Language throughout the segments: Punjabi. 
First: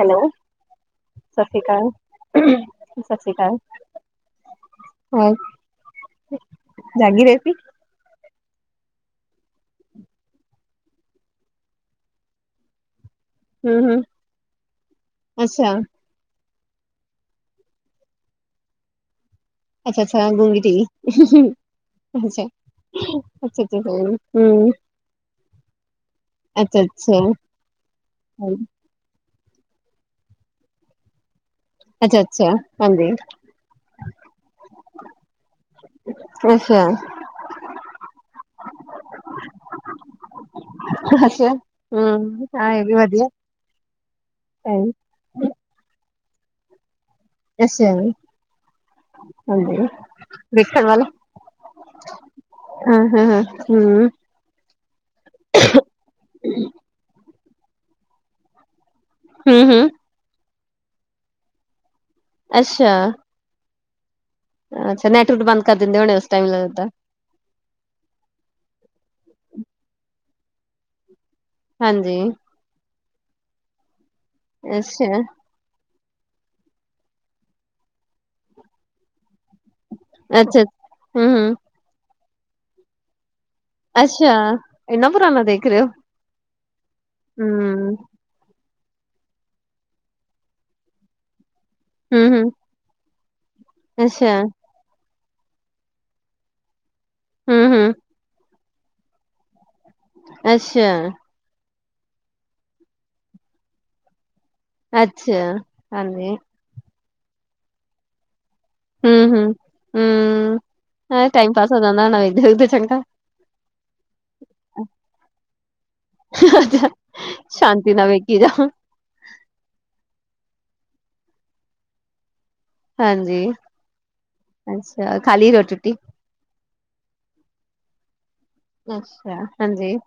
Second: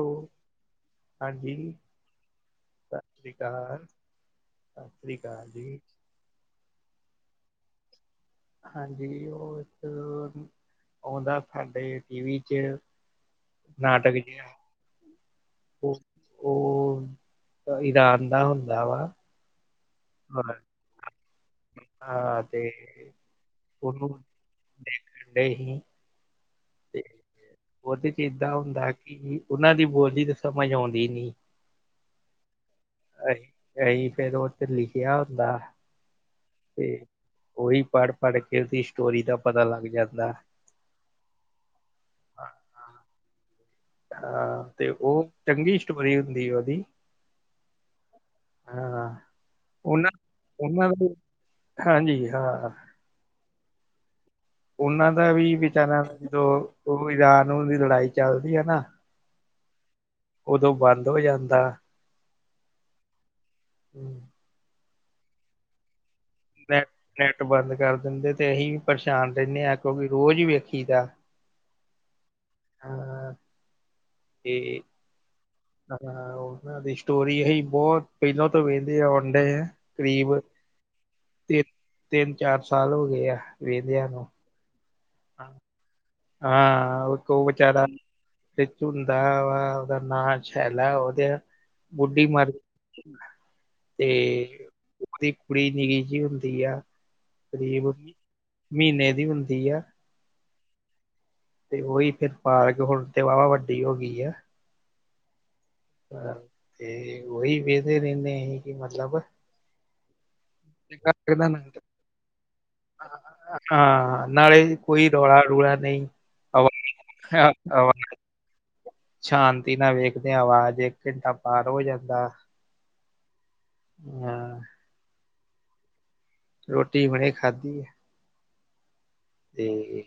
ਹੈਲੋ ਹਾਂਜੀ ਸਤਿ ਸ਼੍ਰੀ ਅਕਾਲ-ਸਤਿ ਸ੍ਰੀ ਅਕਾਲ। ਸਾਸਰੀ ਹੋਰ ਕਾਲ ਜੀ। ਜਾਗੀ ਰਹੇ ਸੀ। ਹਾਂਜੀ ਉਹ ਇੱਕ ਆਉਂਦਾ ਸਾਡੇ ਟੀ ਵੀ 'ਚ ਹੂੰ-ਹੂੰ ਨਾਟਕ ਜਿਹਾ ਅੱਛਾ ਉਹ ਈਰਾਨ ਦਾ ਹੁੰਦਾ ਵਾ। ਅੱਛਾ-ਅੱਛਾ ਹਾਂ ਗੁੰਗੀ ਚਾਹੀ ਹਾਂ ਤੇ ਉਹਨੂੰ ਹੂੰ, ਦੇਖਣ ਡਏ ਸੀ। ਤੇ ਅੱਛਾ-ਅੱਛਾ, ਉਹਦੇ 'ਚ ਏਦਾਂ ਹੁੰਦਾ ਕਿ ਉਹਨਾਂ ਦੀ ਬੋਲੀ ਤਾਂ ਸਮਝ ਆਉਂਦੀ ਨਹੀ ਅੱਛਾ-ਅੱਛਾ ਹਾਂਜੀ। ਅਹੀ ਫਿਰ ਉਹ ਤੇ ਲਿਖਿਆ ਹੁੰਦਾ। ਤੇ ਅੱਛਾ-ਅੱਛਾ, ਉਹੀ ਪੜ੍ਹ-ਪੜ੍ਹ ਕੇ ਉਹਦੀ ਸਟੋਰੀ ਦਾ ਪਤਾ ਲੱਗ ਜਾਂਦਾ। ਅੱਛਾ ਹੂੰ ਹਾਂ ਇਹ ਵੀ ਵਧੀਆ ਹਾਂ ਤੇ ਉਹ ਚੰਗੀ ਸਟੋਰੀ ਹੁੰਦੀ ਉਹਦੀ ਅੱਛਾ ਹਾਂ ਹਾਂਜੀ, ਵੇਖਣ ਉਹਨਾਂ-ਉਹਨਾਂ ਵਾਲਾ ਦੀ ਹਾਂਜੀ ਹਾਂ। ਹਾਂ-ਹਾਂ-ਹਾਂ, ਹੂੰ, ਉਹਨਾਂ ਦਾ ਵੀ ਵਿਚਾਰਾ ਜਦੋਂ ਉਹ ਈਰਾਨ ਦੀ ਲੜਾਈ ਚੱਲਦੀ ਹੈ ਨਾ ਹੂੰ-ਹੂੰ ਉਦੋਂ ਬੰਦ ਹੋ ਜਾਂਦਾ। ਅੱਛਾ ਹੂੰ ਅੱਛਾ ਨੈਟਵਰ ਬੰਦ ਕਰ ਦਿੰਦੇ ਹੋ ਉਸ ਟਾਈਮ ਲਗਦਾ। ਨੈੱਟ ਬੰਦ ਕਰ ਦਿੰਦੇ ਤੇ ਅਸੀਂ ਵੀ ਪਰੇਸ਼ਾਨ ਰਹਿੰਦੇ ਹਾਂ ਕਿਉਕਿ ਰੋਜ਼ ਈ ਵੇਖੀ ਦਾ ਹਾਂਜੀ ਹਾਂ। ਤੇ ਅੱਛਾ ਹਾਂ ਉਹਨਾਂ ਦੀ ਸਟੋਰੀ ਅਹੀ ਬਹੁਤ ਪਹਿਲੋਂ ਤੋਂ ਵਹਿੰਦੇ ਆਉਂਣ ਡੇਏ ਆਂ। ਕਰੀਬ ਅੱਛਾ। ਹੂੰ-ਹੂੰ, ਤਿੰ ਤਿੰਨ ਚਾਰ ਸਾਲ ਹੋ ਗਏ ਆ। ਵੇਖਦਿਆਂ ਨੂੰ ਅੱਛਾ ਇੰਨਾ ਪੁਰਾਣਾ ਦੇਖ ਰਹੇ ਹੋ। ਹਾਂ ਉਹ ਤੋ ਵਿਚਾਰਾ ਹੂੰ, ਵਿਚ ਹੁੰਦਾ ਵਾ ਉਹਦਾ ਨਾਂ ਸ਼ੈਲਾ ਉਹਦੇ ਬੁੱਢੀ ਹੂੰ-ਹੂੰ, ਮਰ ਤੇ ਅੱਛਾ, ਦੀ ਕੁੜੀ ਨਿੱਕੀ ਜਿਹੀ ਹੁੰਦੀ ਆ ਕਰੀਬ ਹੂੰ-ਹੂੰ, ਮਹੀਨੇ ਦੀ ਹੁੰਦੀ ਆ। ਅੱਛਾ ਤੇ ਉਹੀ ਫਿਰ ਪਾਰਕ ਹੁਣ ਤੇ ਵਾਹਵਾ ਵੱਡੀ ਹੋ ਗਈ ਆ। ਅੱਛਾ ਹਾਂਜੀ, ਹਾਂ ਤੇ ਉਹੀ ਵੇਂਦੇ ਰਹਿੰਦੇ ਅਹੀ ਹੂੰ-ਹੂੰ-ਹੂੰ ਸਾਰਾ ਟਾਈਮ ਪਾਸ ਹੋ ਜਾਂਦਾ ਹੋਣਾ ਇਧਰ ਉਧਰ ਚੰਗਾ ਹਾਂ ਨਾਲੇ ਕੋਈ ਰੌਲਾ ਰੂਲਾ ਨਹੀਂ ਹਵਾ ਅੱਛਾ, ਸ਼ਾਂਤੀ ਨਾਲ ਵੇਖੀ ਜਾਉ। ਸ਼ਾਂਤੀ ਨਾਲ ਵੇਖਦੇ ਹ ਆਵਾਜ਼ ਇੱਕ ਘੰਟਾ ਪਾਰ ਹੋ ਜਾਂਦਾ। ਹਾਂਜੀ ਹਾਂ ਅੱਛਾ ਖਾ ਲਈ ਰੋਟੀ ਰੁਟੀ ਰੋਟੀ ਹੁਣੇ ਖਾਧੀ ਹੈ। ਅੱਛਾ ਹਾਂਜੀ, ਤੇ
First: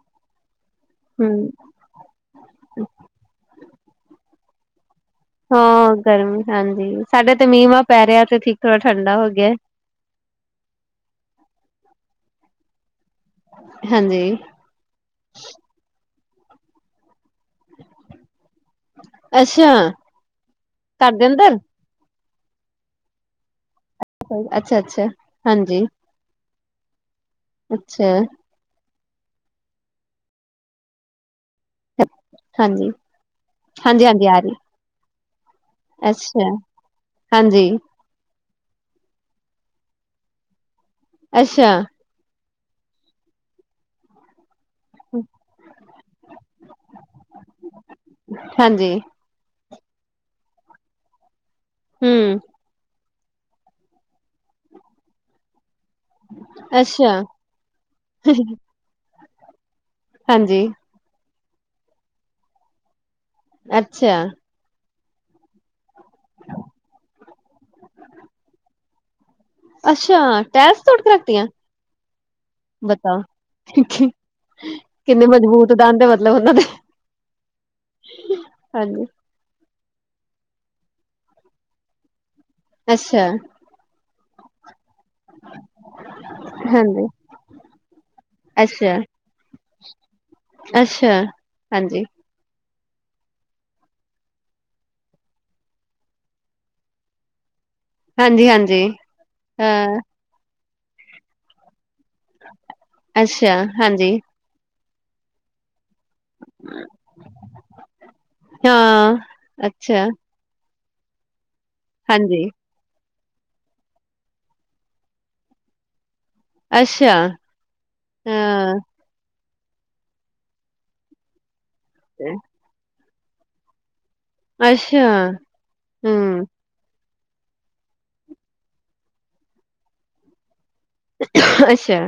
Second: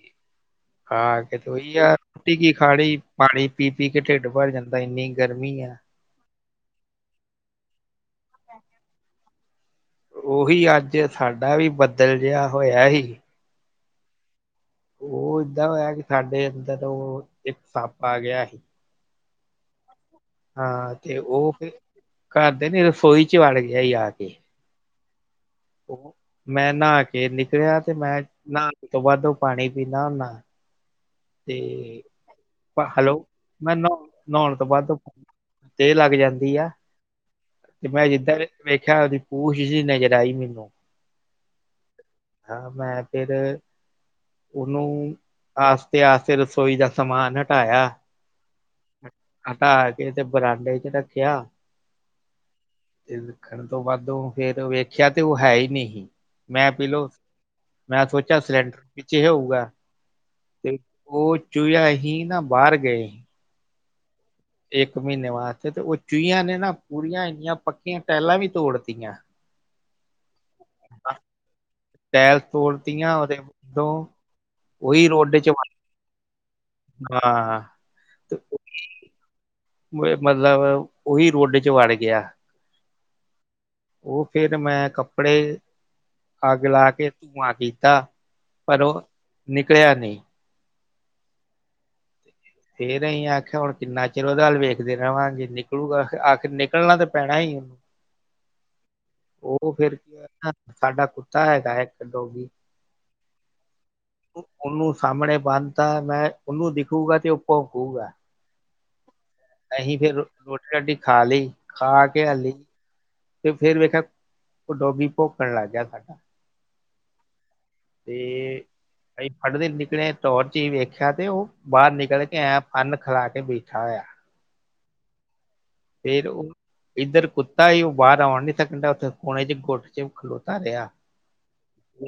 ਖਾ ਹੂੰ। ਕੇ ਤੇ ਉਹੀ ਆ ਰੋਟੀ ਕੀ ਖਾ ਲੀ ਪਾਣੀ ਪੀ-ਪੀ ਕੇ ਢਿੱਡ ਭਰ ਜਾਂਦਾ ਇੰਨੀ ਗਰਮੀ ਆ। ਹਾਂ ਗਰਮੀ ਹਾਂਜੀ ਸਾਡੇ ਤੇ ਮੀਂਹ ਮਾਂ ਪੈ ਰਿਹਾ ਤੇ ਠੀਕ ਥੋੜ੍ਹਾ ਠੰਡਾ ਹੋ ਗਿਆ। ਉਹੀ ਅੱਜ ਸਾਡਾ ਵੀ ਬਦਲ ਜਿਹਾ ਹੋਇਆ ਹੀ। ਹਾਂਜੀ ਉਹ ਏਦਾਂ ਹੋਇਆ ਕਿ ਸਾਡੇ ਅੰਦਰ ਉਹ ਇੱਕ ਸੱਪ ਆ ਗਿਆ ਸੀ। ਅੱਛਾ। ਹਾਂ ਘਰ ਤੇ ਦੇ ਉਹ ਅੰਦਰ, ਫਿਰ ਘਰ ਦੇ ਨੀ ਰਸੋਈ ਚ ਵੜ ਗਿਆ ਆ ਕੇ। ਅੱਛਾ ਅੱਛਾ ਹਾਂਜੀ। ਮੈਂ ਨਹਾ ਕੇ ਨਿਕਲਿਆ ਤੇ ਅੱਛਾ, ਮੈਂ ਨਹਾਣ ਤੋਂ ਬਾਅਦ ਉਹ ਪਾਣੀ ਪੀਂਦਾ ਹੁੰਦਾ। ਤੇ ਹਾਂਜੀ, ਹੈਲੋ ਮੈਂ ਨਹੀਂ ਹਾਂਜੀ-ਹਾਂਜੀ ਆ ਰਹੀ, ਨਹਾਉਣ ਤੋਂ ਬਾਅਦ ਤੇ ਲੱਗ ਅੱਛਾ, ਜਾਂਦੀ ਆ ਹਾਂਜੀ, ਤੇ ਮੈਂ ਜਿੱਦਾਂ ਵੇਖਿਆ ਉਹਦੀ ਪੂਛ ਜੀ ਨਜ਼ਰ ਆਈ ਮੈਨੂੰ। ਅੱਛਾ। ਹਾਂ ਮੈਂ ਫਿਰ ਉਹਨੂੰ ਆਸਤੇ ਆਸਤੇ ਰਸੋਈ ਦਾ ਸਮਾਨ ਹਟਾਇਆ। ਹਾਂਜੀ। ਹਟਾ ਕੇ ਤੇ ਬਰਾਂਡੇ ਚ ਰੱਖਿਆ। ਹਮ। ਤੇ ਦੇਖਣ ਤੋਂ ਬਾੱਧ ਫੇਰ ਵੇਖਿਆ ਤੇ ਉਹ ਹੈ ਹੀ ਨਹੀਂ ਸੀ। ਮੈਂ ਪੀਲੋ ਅੱਛਾ, ਮੈਂ ਸੋਚਿਆ ਸਿਲੰਡਰ ਪਿੱਛੇ ਹੋਊਗਾ ਹਾਂਜੀ, ਤੇ ਉਹ ਚੂਹੀਆਂ ਹੀ ਨਾ ਬਾਹਰ ਗਏ। ਅੱਛਾ। ਇੱਕ ਮਹੀਨੇ ਵਾਸਤੇ ਤੇ ਉਹ ਚੂਹੀਆਂ ਨੇ ਨਾ ਪੂਰੀਆਂ ਇੰਨੀਆਂ ਪੱਕੀਆਂ ਟਾਇਲਾਂ ਵੀ ਤੋੜਤੀਆਂ। ਅੱਛਾ ਟਾਈਲਸ ਤੋੜ ਕੇ ਰੱਖਤੀਆਂ। ਟਾਈਲਸ ਤੋੜਤੀਆਂ ਬਤਾਓ ਉਹਦੇ ਦੋਂ ਉਹੀ ਕਿੰਨੇ ਰੋਡੇ ਚ ਮਜ਼ਬੂਤ ਦੰਦ ਮਤਲਬ ਉਹਨਾਂ ਦੇ ਹਾਂ ਤੇ ਹਾਂਜੀ। ਮਤਲਬ ਉਹੀ ਰੋਡ ਚ ਵੜ ਗਿਆ। ਅੱਛਾ। ਉਹ ਫਿਰ ਮੈਂ ਕੱਪੜੇ ਅੱਗ ਲਾ ਹਾਂਜੀ, ਕੇ ਧੂੰਆਂ ਕੀਤਾ ਪਰ ਅੱਛਾ, ਉਹ ਨਿਕਲਿਆ ਨਹੀਂ। ਅੱਛਾ ਹਾਂਜੀ। ਫੇਰ ਅਸੀਂ ਆਖਿਆ ਹੁਣ ਕਿੰਨਾ ਚਿਰ ਉਹਦਾ ਹੱਲ ਵੇਖਦੇ ਰਹਾਂ ਜੇ ਨਿਕਲੂਗਾ ਆਖਿਰ ਨਿਕਲਣਾ ਤੇ ਪੈਣਾ ਉਹਨੂੰ ਹਾਂਜੀ, ਹਾਂਜੀ, ਉਹ ਫਿਰ ਹਾਂ, ਕੀ ਸਾਡਾ ਕੁੱਤਾ ਹੈਗਾ ਹੈ ਇੱਕ ਡੋਵੀ। ਅੱਛਾ ਹਾਂਜੀ। ਉਹਨੂੰ ਸਾਹਮਣੇ ਬਣਤਾ ਮੈਂ ਉਹਨੂੰ ਦਿਖੂਗਾ ਤੇ ਉਹ ਭੋਂਕੂਗਾ ਹਾਂ, ਅਸੀਂ ਅੱਛਾ, ਫੇਰ ਰੋਟੀ ਰੋਟੀ ਖਾ ਲਈ ਖਾ ਕੇ ਹਾਂਜੀ, ਹਲੀ ਤੇ ਫੇਿਰ ਵੇਖਿਆ ਉਹ ਡੋਗੀ ਭੋਕਣ ਲੱਗ ਗਿਆ ਸਾਡਾ। ਅੱਛਾ, ਤੇ ਹਾਂ, ਭਾਈ ਫੜਦੇ ਨਿਕਲੇ ਟੌਰ ਚ ਹੀ ਵੇਖਿਆ ਤੇ ਉਹ ਬਾਹਰ ਨਿਕਲ ਕੇ ਆਇਆ। ਅੰਨ ਖਿਲਾ ਕੇ ਬੈਠਾ ਹੋਇਆ। ਅੱਛਾ। ਫੇਰ ਹੂੰ, ਉਹ ਇੱਧਰ ਕੁੱਤਾ ਹੀ ਉਹ ਬਾਹਰ ਆਉਣ ਨੀ ਸਕਣਦਾ ਉੱਥੇ ਕੋਣੇ ਚ ਗੁੱਟ ਚ ਖਲੋਤਾ ਰਿਹਾ। ਅੱਛਾ,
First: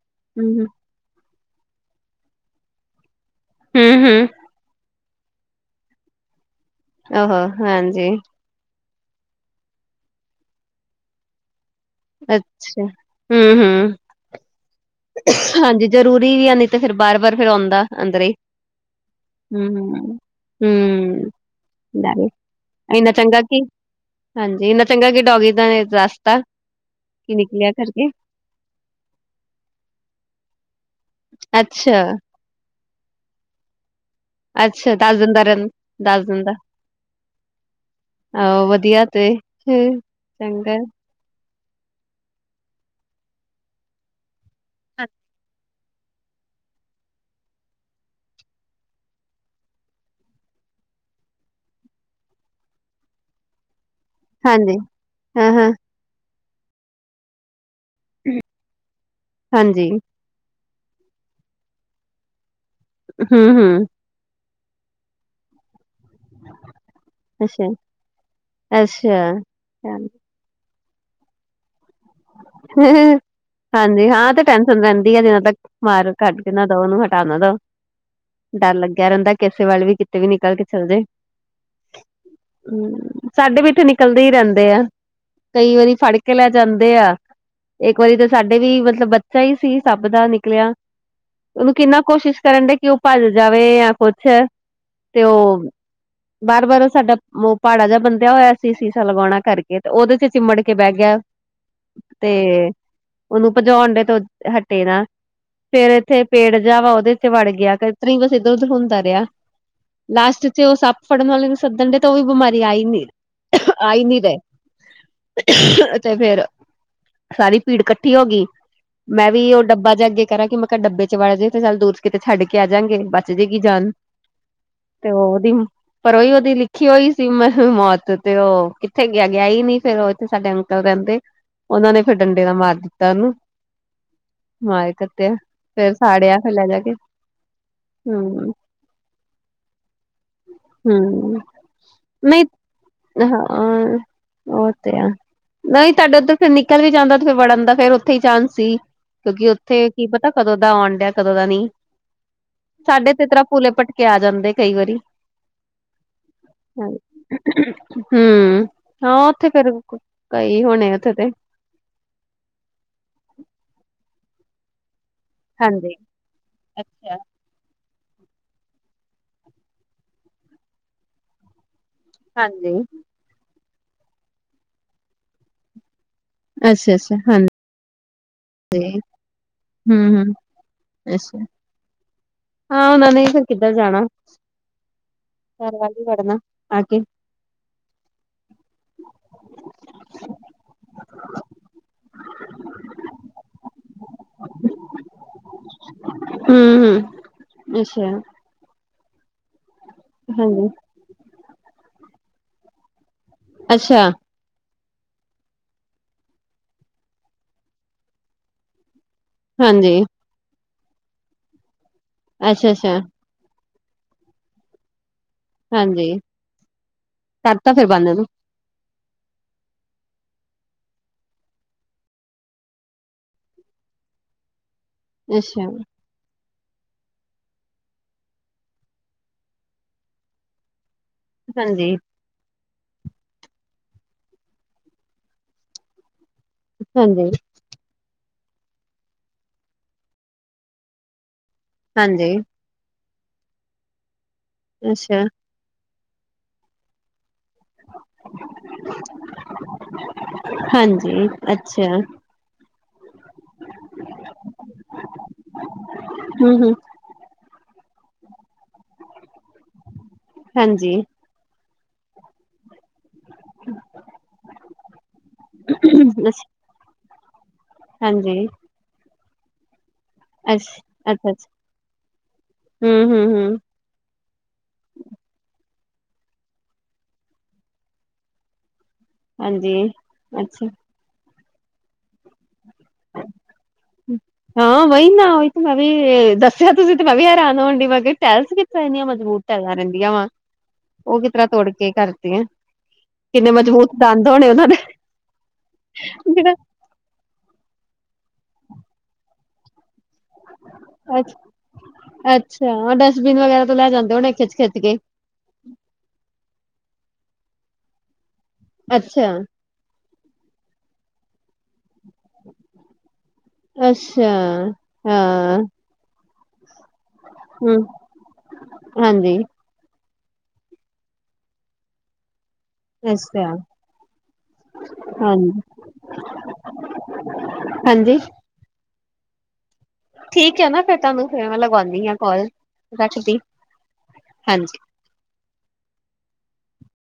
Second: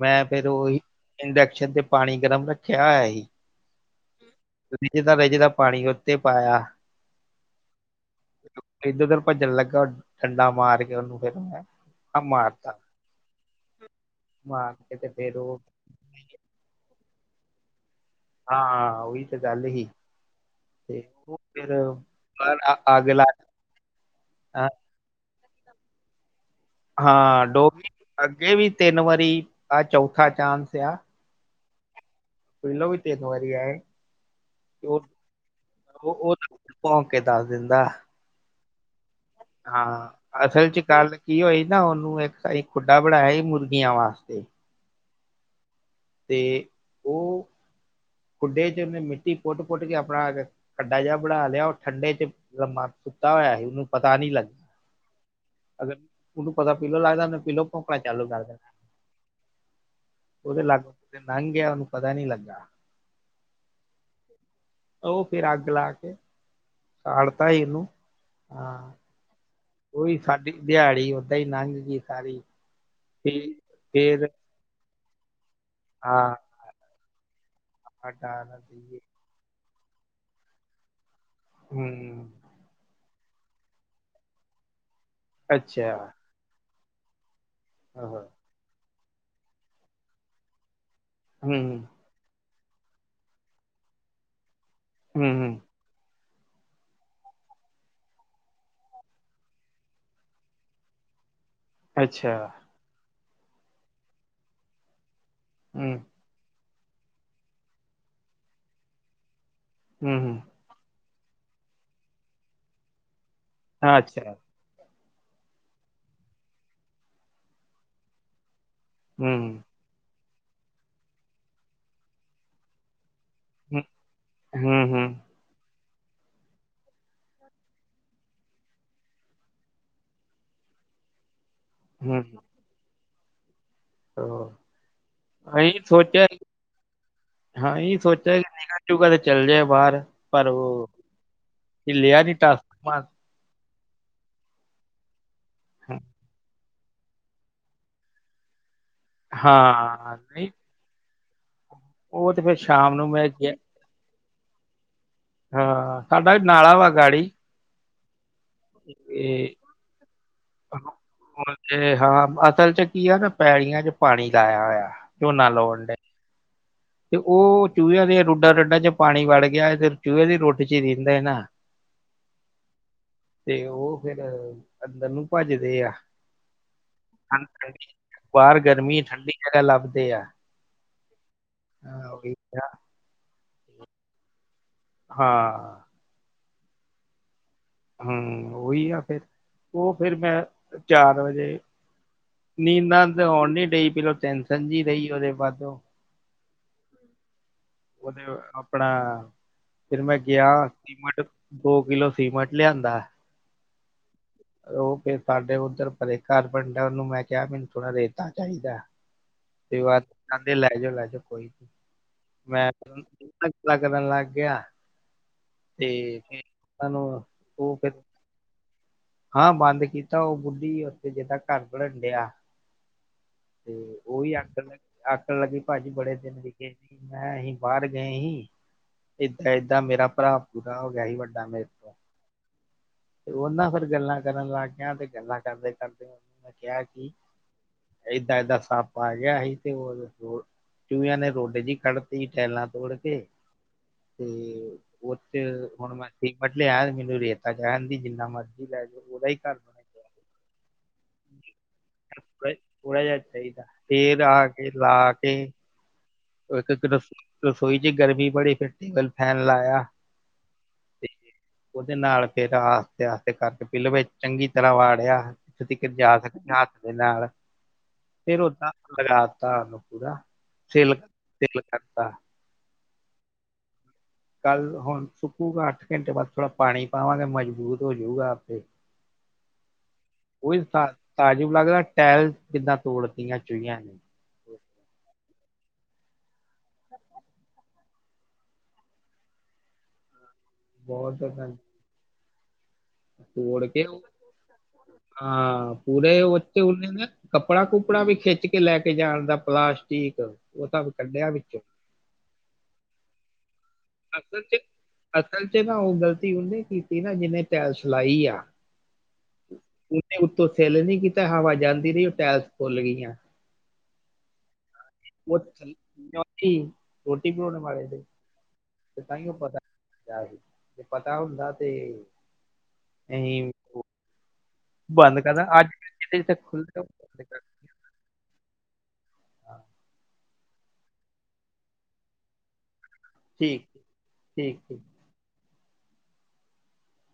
ਮੈਂ ਫੇਿਰ ਹੂੰ, ਉਹੀ ਇੰਡਕਸ਼ਨ ਤੇ ਪਾਣੀ ਗਰਮ ਰੱਖਿਆ ਹੈਆ ਹੀ। ਹਮ ਹਮ। ਰਜ ਦਾ ਰਹਿਜ ਦਾ ਪਾਣੀ ਉੱਥੇ ਪਾਇਆ। ਆਜੋ ਹਾਂਜੀ। ਐਧਰ ਧੋਧਰ ਭੱਜਣ ਲੱਗਾ ਡੰਡਾ ਮਾਰ ਕੇ ਉਹਨੂੰ ਫਿਰ ਮੈਂ। ਆ ਅੱਛਾ ਹਮ ਹਮ। ਮ ਕਿਤੇ ਫੇਰੋ ਜ਼ਰੂਰੀ ਵੀ ਆ ਨਹੀਂ ਤੇ ਫਿਰ ਬਾਰ ਵਾਰ ਫੇਰ ਆਉਂਦਾ ਅੰਦਰ ਹੀ ਹਾਂ ਉਹੀ ਤੇ ਗੱਲ ਹੀ। ਹੂੰ। ਤੇ ਹੂੰ ਉਹ ਫਿਰ ਡਾਰੇ ਅੱਗ ਇੰਨਾ ਲਾ ਚੰਗਾ ਕਿ ਹਾਂ ਹਾਂਜੀ ਇੰਨਾ ਚੰਗਾ ਕਿ ਡੋਗੀ ਦਾ ਰਸਤਾ ਕੀ ਹਾਂ ਨਿਕਲਿਆ ਡੋਗੀ ਕਰਕੇ ਅੱਗੇ ਵੀ ਤਿੰਨ ਵਾਰੀ ਆਹ ਚੌਥਾ ਚਾਂਸ ਆ। ਅੱਛਾ ਪਹਿਲੋਂ ਵੀ ਤਿੰਨ ਵਾਰੀ ਆਏ। ਅੱਛਾ ਉਹ, ਦੱਸ ਦਿੰਦਾ ਰਹਿੰ ਦੱਸ ਉਹ ਦਿੰਦਾ ਭੋਂਕ ਕੇ ਦੱਸ ਦਿੰਦਾ। ਆਹੋ ਵਧੀਆ ਤੇ। ਹੂੰ। ਹਾਂ ਅਸਲ ਚੰਗਾ ਚ ਗੱਲ ਕੀ ਹੋਈ ਨਾ ਉਹਨੂੰ ਇੱਕ ਖੁੱਡਾ ਬਣਾਇਆ ਸੀ ਮੁਰਗੀਆਂ ਵਾਸਤੇ। ਅੱ ਅਤੇ ਉਹ ਖੁੱਡੇ ਚ ਉਹਨੇ ਮਿੱਟੀ ਪੁੱਟ-ਪੁੱਟ ਕੇ ਆਪਣਾ ਅੱਡਾ ਜਿਹਾ ਬਣਾ ਲਿਆ ਉਹ ਠੰਡੇ ਚ ਲੰਮਾ ਸੁੱਤਾ ਹੋਇਆ ਸੀ ਉਹਨੂੰ ਪਤਾ ਨੀ ਲੱਗ ਹਾਂਜੀ ਹਾਂ-ਹਾਂ ਅਗਰ ਉਨੂੰ ਪਤਾ ਪੀਲੋ ਲੱਗਦਾ ਉਹਨੂੰ ਪੀਲੋ ਭੋਂਕਨਾ ਚਾਲੂ ਕਰ ਦੇਣਾ ਹਾਂਜੀ ਉਦੇ ਲਾਗੋ ਤੇ ਲੰਘ ਗਿਆ ਉਹਨੂੰ ਪਤਾ ਨੀ ਲੱਗਾ। ਹੂੰ-ਹੂੰ। ਉਹ ਫਿਰ ਅੱਗ ਲਾ ਕੇ ਸਾੜਤਾ ਹੀ ਅੱਛਾ। ਇਹਨੂੰ ਹਾਂ। [unintelligible] ਉਹੀ ਸਾਡੀ ਦਿਹਾੜੀ ਓਦਾਂ ਹੀ ਲੰਘ ਗਈ ਸਾਰੀ। ਤੇ ਹਾਂਜੀ ਫੇਰ ਹਾਂ ਤੇ ਟੈਨਸ਼ਨ ਰਹਿੰਦੀ ਆ ਜਨਾਂ ਤੱਕ ਮਾਰ ਹਾਂ ਘੱਟ ਨਾ ਦਓ ਉਹਨੂੰ ਹਟਾਉਣਾ ਦਓ ਹਟਾ ਨਾ ਡਰ ਦਈਏ ਲੱਗਿਆ ਰਹਿੰਦਾ ਕਿਸੇ ਵਾਲੇ ਵੀ ਕਿਤੇ ਵੀ ਨਿਕਲ ਕੇ ਚੱਲ ਜੇ। ਹੂੰ ਹਮ ਸਾਡੇ ਵੀ ਇੱਥੇ ਨਿਕਲਦੇ ਹੀ ਰਹਿੰਦੇ ਆ ਕਈ ਅੱਛਾ ਵਾਰੀ ਫੜ ਕੇ ਲੈ ਜਾਂਦੇ ਆ। ਇੱਕ ਵਾਰੀ ਆਹਾ ਤੇ ਸਾਡੇ ਵੀ ਮਤਲਬ ਬੱਚਾ ਹੀ ਸੀ ਸਭ ਦਾ ਨਿਕਲਿਆ ਹੂੰ ਉਹਨੂੰ ਕਿੰਨਾ ਕੋਸ਼ਿਸ਼ ਕਰਨ ਡੇ ਕਿ ਉਹ ਭੱਜ ਜਾਵੇ ਯਾ ਕੁਛ ਤੇ ਹੂੰ ਉਹ ਬਾਰ-ਬਾਰ ਉਹ ਸਾਡਾ ਉਹ ਪਹਾੜਾ ਜਿਹਾ ਬੰਦਿਆ ਹੋਇਆ ਸੀ ਸ਼ੀਸ਼ਾ ਲਗਾਉਣਾ ਕਰਕੇ ਤੇ ਉਹਦੇ ਚ ਚਿੰਮੜ ਕੇ ਬਹਿ ਗਿਆ। ਤੇ ਅੱਛਾ ਉਹਨੂੰ ਭਜਾਉਣ ਦੇ ਤੋਂ ਹਟੇ ਨਾ ਫੇਰ ਹੂੰ ਇੱਥੇ ਪੇੜ ਜਿਹਾ ਵਾ ਉਹਦੇ ਤੇ ਵੜ ਗਿਆ ਕ ਤਰ ਹੀ ਬਸ ਇੱਧਰ ਉਧਰ ਹੁੰਦਾ ਰਿਹਾ ਹੂੰ ਲਾਸਟ ਜੇ ਉਹ ਸੱਪ ਫੜਨ ਵਾਲੇ ਵੀ ਸਦਨ ਡੇ ਤੇ ਉਹ ਵੀ ਬਿਮਾਰੀ ਆਈ ਨੀ ਆ ਹੀ ਨੀ ਅੱਛਾ ਰਹੇ। ਤੇ ਫੇਰ ਸਾਰੀ ਭੀੜ ਕੱਠੀ ਹੋ ਗਈ ਮੈਂ ਵੀ ਉਹ ਹੂੰ ਡੱਬਾ ਜਾ ਅਗੇ ਕਰਾਂ ਕਿ ਮੈਂ ਕਿਹਾ ਡੱਬੇ ਚ ਵੜ ਜਾੇ ਤੇ ਚੱਲ ਦੂਰ ਕਿਤੇ ਛੱਡ ਕੇ ਆ ਜਾਂਗੇ ਬਸ ਦੇ ਕੀ ਹੂੰ ਜਾਣ ਹੂੰ ਤੇ ਉਹਦੀ ਪਰ ਉਹੀ ਉਹਦੀ ਲਿਖੀ ਹੋਈ ਸੀ ਮੈਂ ਮੌਤ ਤੇ ਉਹ ਕਿੱਥੇ ਗਿਆ ਗਿਆ ਹੀ ਨ ਫੇਰ ਉਹ ਇੱਥੇ ਸਾਡੇ ਅੰਕਲ ਰਹਿੰਦੇ ਉਹਨਾਂ ਨੇ ਫਿਰ ਡੰਡੇ ਦਾ ਮਾਰ ਦਿੱਤਾ ਉਹਨੂੰ। ਹਾਂ ਮਾਰ ਕੱਟਿਆ ਅਸੀਂ ਫੇਰ ਸੋਚਿਆ ਸਾੜਿਆ ਸੀ ਫੇਰ ਲੈ ਜਾ ਕੇ ਹਾਂ ਇਹ ਸੋਚਿਆ ਕਿ ਹੂੰ ਨਿਕਲ ਜੂਗਾ ਤੇ ਚੱਲ ਜਾਏ ਬਾਰ ਪਰ ਉਹ ਹੂੰ ਹਿਲਿਆ ਨੀ ਨਹੀਂ ਟਸਕ-ਮਸਕ। ਹਾਂ ਉਹ ਤੇ ਹੈ ਨਈ ਤੁਹਾਡੇ ਉਧਰ ਨਿਕਲ ਵੀ ਜਾਂਦਾ ਤੇ ਫੇਰ ਵੜਨ ਦਾ ਫੇਰ ਉੱਥੇ ਹੀ ਚਾਂਸ ਸੀ ਕਿਉਂਕਿ ਉੱਥੇ ਕੀ ਹਾਂ ਪਤਾ ਨਹੀਂ ਕਦੋਂ ਦਾ ਆਉਣ ਡਿਆ। ਕਦੋਂ ਦਾ ਨੀ ਉਹ ਤੇ ਫੇਰ ਸ਼ਾਮ ਨੂੰ ਸਾਡੇ ਤੇ ਮੈਂ ਤਰ੍ਹਾਂ ਗਿਆ ਪੂਲੇ ਭਟਕੇ ਆ ਜਾਂਦੇ ਕਈ ਵਾਰੀ। ਹਾਂ ਸਾਡਾ ਵੀ ਨਾਲਾ ਵਾ ਗਾਡੀ। ਹਮ ਹਾਂ ਉੱਥੇ ਫੇਰ ਕਈ ਹੋਣੇ ਉੱਥੇ ਤੇ। ਤੇ ਹਾਂ ਅਸਲ ਚ ਕੀ ਆ ਨਾ ਪੈੜੀਆਂ ਚ ਪਾਣੀ ਲਾਇਆ ਹੋਇਆ ਝੋਨਾ ਲਾਉਣ ਹਾਂਜੀ, ਡੇ। ਅੱਛਾ, ਤੇ ਉਹ ਚੂਹਿਆਂ ਦੇ ਰੂਡਾ ਰਡਾ ਚ ਪਾਣੀ ਵੜ ਗਿਆ ਫਿਰ ਚੂਹੇ ਦੀ ਰੁਟ ਚ ਹੀ ਰਹਿੰਦਾ ਹੈ ਨਾ। ਹਾਂਜੀ ਤੇ ਉਹ ਫੇਰ ਅੰਦਰ ਨੂੰ ਭੱਜਦੇ ਆ। ਅੱਛਾ-ਅੱਛਾ ਹਨ ਬਾਰ ਗਰਮੀ ਠੰਡੀ ਜਗ੍ਹਾ ਲੱਭਦੇ ਆ। ਹੂੰ-ਹੂੰ, ਅੱਛਾ ਐ ਹੋ [unintelligible] ਉਹਨਾਂ ਨੇ ਫਿਰ ਕਿੱਧਰ ਜਾਣਾ ਘਰ ਹਾਂ ਵੱਲ ਹੀ ਵੜਨਾ ਆ ਕੇ। ਹਮ ਉਹੀ ਆ ਫਿਰ ਉਹ ਫੇਰ ਮੈਂ ਚਾਰ ਵਜੇ ਨੀਦਰ ਤੇ ਓਨ ਨੀ ਡਈ ਪੇਲੋ ਟੈਨਸ਼ਨ ਜੀ ਰਹੀ ਓਦੇ ਬਾਦੋ। ਹੂੰ-ਹੂੰ ਅੱਛਾ। ਉਹਦੇ ਆਪਣਾ ਫੇਰ ਮੈਂ ਗਿਆ ਹਾਂਜੀ। ਸੀਮਟ ਦੋ ਕਿਲੋ ਸੀਮਿੰਟ ਲਿਆਂਦਾ। ਅੱਛਾ ਉਹ ਫੇਰ ਸਾਡੇ ਉੱਧਰ ਪਰੇ ਘਰ ਬੰਦਾ ਉਹਨੂੰ ਮੈਂ ਕਿਹਾ ਮੈਨੂੰ ਥੋੜਾ ਰੇਤਾ ਚਾਹੀਦਾ। [inaudible] ਤੇ ਕੇਦੇ ਲੈ ਜਾਓ ਲੈ ਜਾਓ ਕੋਈ ਨੀ ਮੈਂ [inaudible] ਅੱਛਾ-ਅੱਛਾ, ਗੱਲਾਂ ਕਰਨ ਲੱਗ ਗਿਆ ਤੇ ਹਾਂਜੀ, ਸਾਨੂੰ ਕਰਤਾ ਫੇਰ ਬੰਦ ਇਹਨੂੰ। ਹਾਂ ਬੰਦ ਕੀਤਾ ਉਹ ਬੁੱਢੀ ਉੱਥੇ ਜਿੱਦਾਂ ਘਰ ਬਣਨ ਡਿਆ ਤੇ ਉਹੀ ਆਖਣ ਲੱ ਆਖਣ ਲੱਗੀ ਅੱਛਾ, ਭਾਜੀ ਬੜੇ ਦਿਨ ਦੀ ਮੈਂ ਅਸੀਂ ਬਾਹਰ ਗਏ ਸੀ ਏਦਾਂ-ਏਦਾਂ ਮੇਰਾ ਭਰਾ ਪੂਰਾ ਹੋ ਗਿਆ ਸੀ ਵੱਡ [unintelligible] ਹਾਂਜੀ। ਤੇ ਉਹ ਨਾ ਫੇਰ ਗੱਲਾਂ ਕਰਨ ਲੱਗ ਗਿਆ ਤੇ ਗੱਲਾਂ ਕਰਦੇ-ਕਰਦੇ ਉਹਨਾਂ ਨੇ ਕਿਹਾ ਕਿ ਹਾਂਜੀ। ਏਦਾਂ-ਏਦਾਂ ਸੱਪ ਆ ਗਿਆ ਸੀ ਤੇ ਉਹ ਚੂਿਆਂ ਨੇ ਰੋਡ ਜੀ ਕੱੜਤੀ ਹਾਂਜੀ, ਟਾਇਲਾਂ ਤੋੜ ਕੇ ਤੇ ਅੱਛਾ, ਉਥੇ ਹੁਣ ਮੈਂ ਸੀਮਟ ਲਿਆਇਆ ਮੈਨੂੰ ਰੇਤਾ ਜਾਹਿਣ ਦੀ ਜਿੰਨਾ ਮਰਜ਼ੀ ਲੈ ਜਾਓ ਉਹਦਾ ਹੀ ਘਰ ਗਿਆ ਹਾਂਜੀ ਅੱਛਾ। ਥੋੜਾ ਜਿਹਾ ਚਾਹੀਦਾ ਫੇਰ ਆ ਕੇ ਲਾ ਕੇ ਹੂੰ-ਹੂੰ, ਰਸੋਈ ਚ ਗਰਮੀ ਬੜੀ ਪੈਂਦੀ ਟੇਬਲ ਫੈਨ ਲਾਇਆ। ਹਾਂਜੀ ਤੇ ਉਹਦੇ ਨਾਲ ਫੇਰ ਆ ਕਰਕੇ ਪੀਲ ਚੰਗੀ ਤਰ੍ਹਾਂ ਵਾੜਿਆ ਤੁਸੀ ਜਾ ਅੱਛਾ, ਸਕਦੇ ਹ ਹੱਥ ਦੇ ਨਾਲ ਫੇਰ ਹਾਂਜੀ, ਉਦਾ ਲਗਾਤਾ ਉਨੂੰ ਪੂਰਾ। ਅੱਛ, ਅੱਛਾ [unintelligible] ਹੂੰ-ਹੂੰ, ਹੂੰ। ਕੱਲ ਹੁਣ ਸੁੱਕੂਗਾ ਅੱਠ ਘੰਟੇ ਬਾਦ ਥੋੜ੍ਹਾ ਪਾਣੀ ਪਾਵਾਂਗੇ ਮਜ਼ਬੂਤ ਹੋ ਜੂਗਾ ਆਪੇ। ਹਾਂਜੀ ਉਹੀ ਅੱਛਾ ਤਾਜੁਬ ਲੱਗਦਾ ਟਾਇਲ ਕਿੱਦਾਂ ਤੋੜਤੀਆ ਚੂਹੀਆ ਨੇ। ਹਾਂ ਵਹੀ ਨਾ ਉਹੀ ਤੇ ਮੈਂ ਵੀ ਦੱਸਿਆ ਤੁਸੀਂ ਤੇ ਮੈਂ ਵੀ ਹੈਰਾਨ ਹੋਣ ਡੀ ਮੈਂ ਕਿ ਟੈਲਸ ਕਿਸ ਤਰ੍ਹਾਂ ਇੰਨੀਆਂ ਮਜਬੂਤ ਟਲਾਂ ਰਹਿੰਦੀਆਂ ਵਾ ਬਹੁਤ ਉਹ ਕਿਸ ਤਰ੍ਹਾਂ ਜ਼ਿਆਦਾ ਤੋੜ ਕੇ ਕਰਤੀਆ। ਤੋੜ ਕੇ ਹਾਂ ਪੂਰੇ ਜਿਹੜਾ ਉੱਤੇੇ ਉਨੇ ਨਾ ਕੱਪੜਾ ਕੁਪੜਾ ਵੀ ਖਿੱਚ ਕੇ ਲੈ ਕੇ ਜਾਣ ਦਾ ਪਲਾਸਟਿਕ ਉਹਤਾ ਵੀ ਕੱਢਿਆ ਅੱਛਾ ਵਿੱਚੋ। ਅੱਛਾ ਉਹ ਡਸਟਬਿਨ ਵਗੈਰਾ ਤੋਂ ਲੈ ਜਾਂਦੇ ਹਣੇ ਅਸਲ ਚ ਖਿੱਚ-ਖਿੱਚ ਕੇ। ਅਸਲ ਚ ਨਾ ਉਹ ਗ਼ਲਤੀ ਉਹਨੇ ਕੀਤੀ ਨਾ ਜਿਹਨੇ ਟੈਲਸ ਲਾਈ ਆ। ਅੱਛਾ। ਨੇ ਉੱਤੋ ਸਿਲ ਨੀ ਕੀਤਾ ਹਵਾ ਜਾਂਦੀ ਰਹੀ ਉਹ ਟਾਇਰਸ ਫੁਲ ਗਈਆ। ਅੱਛਾ। [inaudible] [unintelligible] ਹਾਂ ਹਮ ਹਾਂਜੀ ਜੇ ਪਤਾ ਹੁੰਦਾ ਤੇ ਅਸੀਂ [inaudible] ਬੰਦ ਕਰਦਾ ਹਾਂਜੀ [inaudible] ਹਾਂਜੀ [inaudible] ਠੀਕ ਹੈ ਨਾ ਫਿਰ ਤੁਹਾਨੂੰ ਫੇਰ ਮੈਂ ਲਗਾਉਂਦੀ ਹਾਂ ਕੋਲ ਰੱਖਦੀ ਠੀਕ ਠੀਕ ਠੀਕ ਹਾਂਜੀ।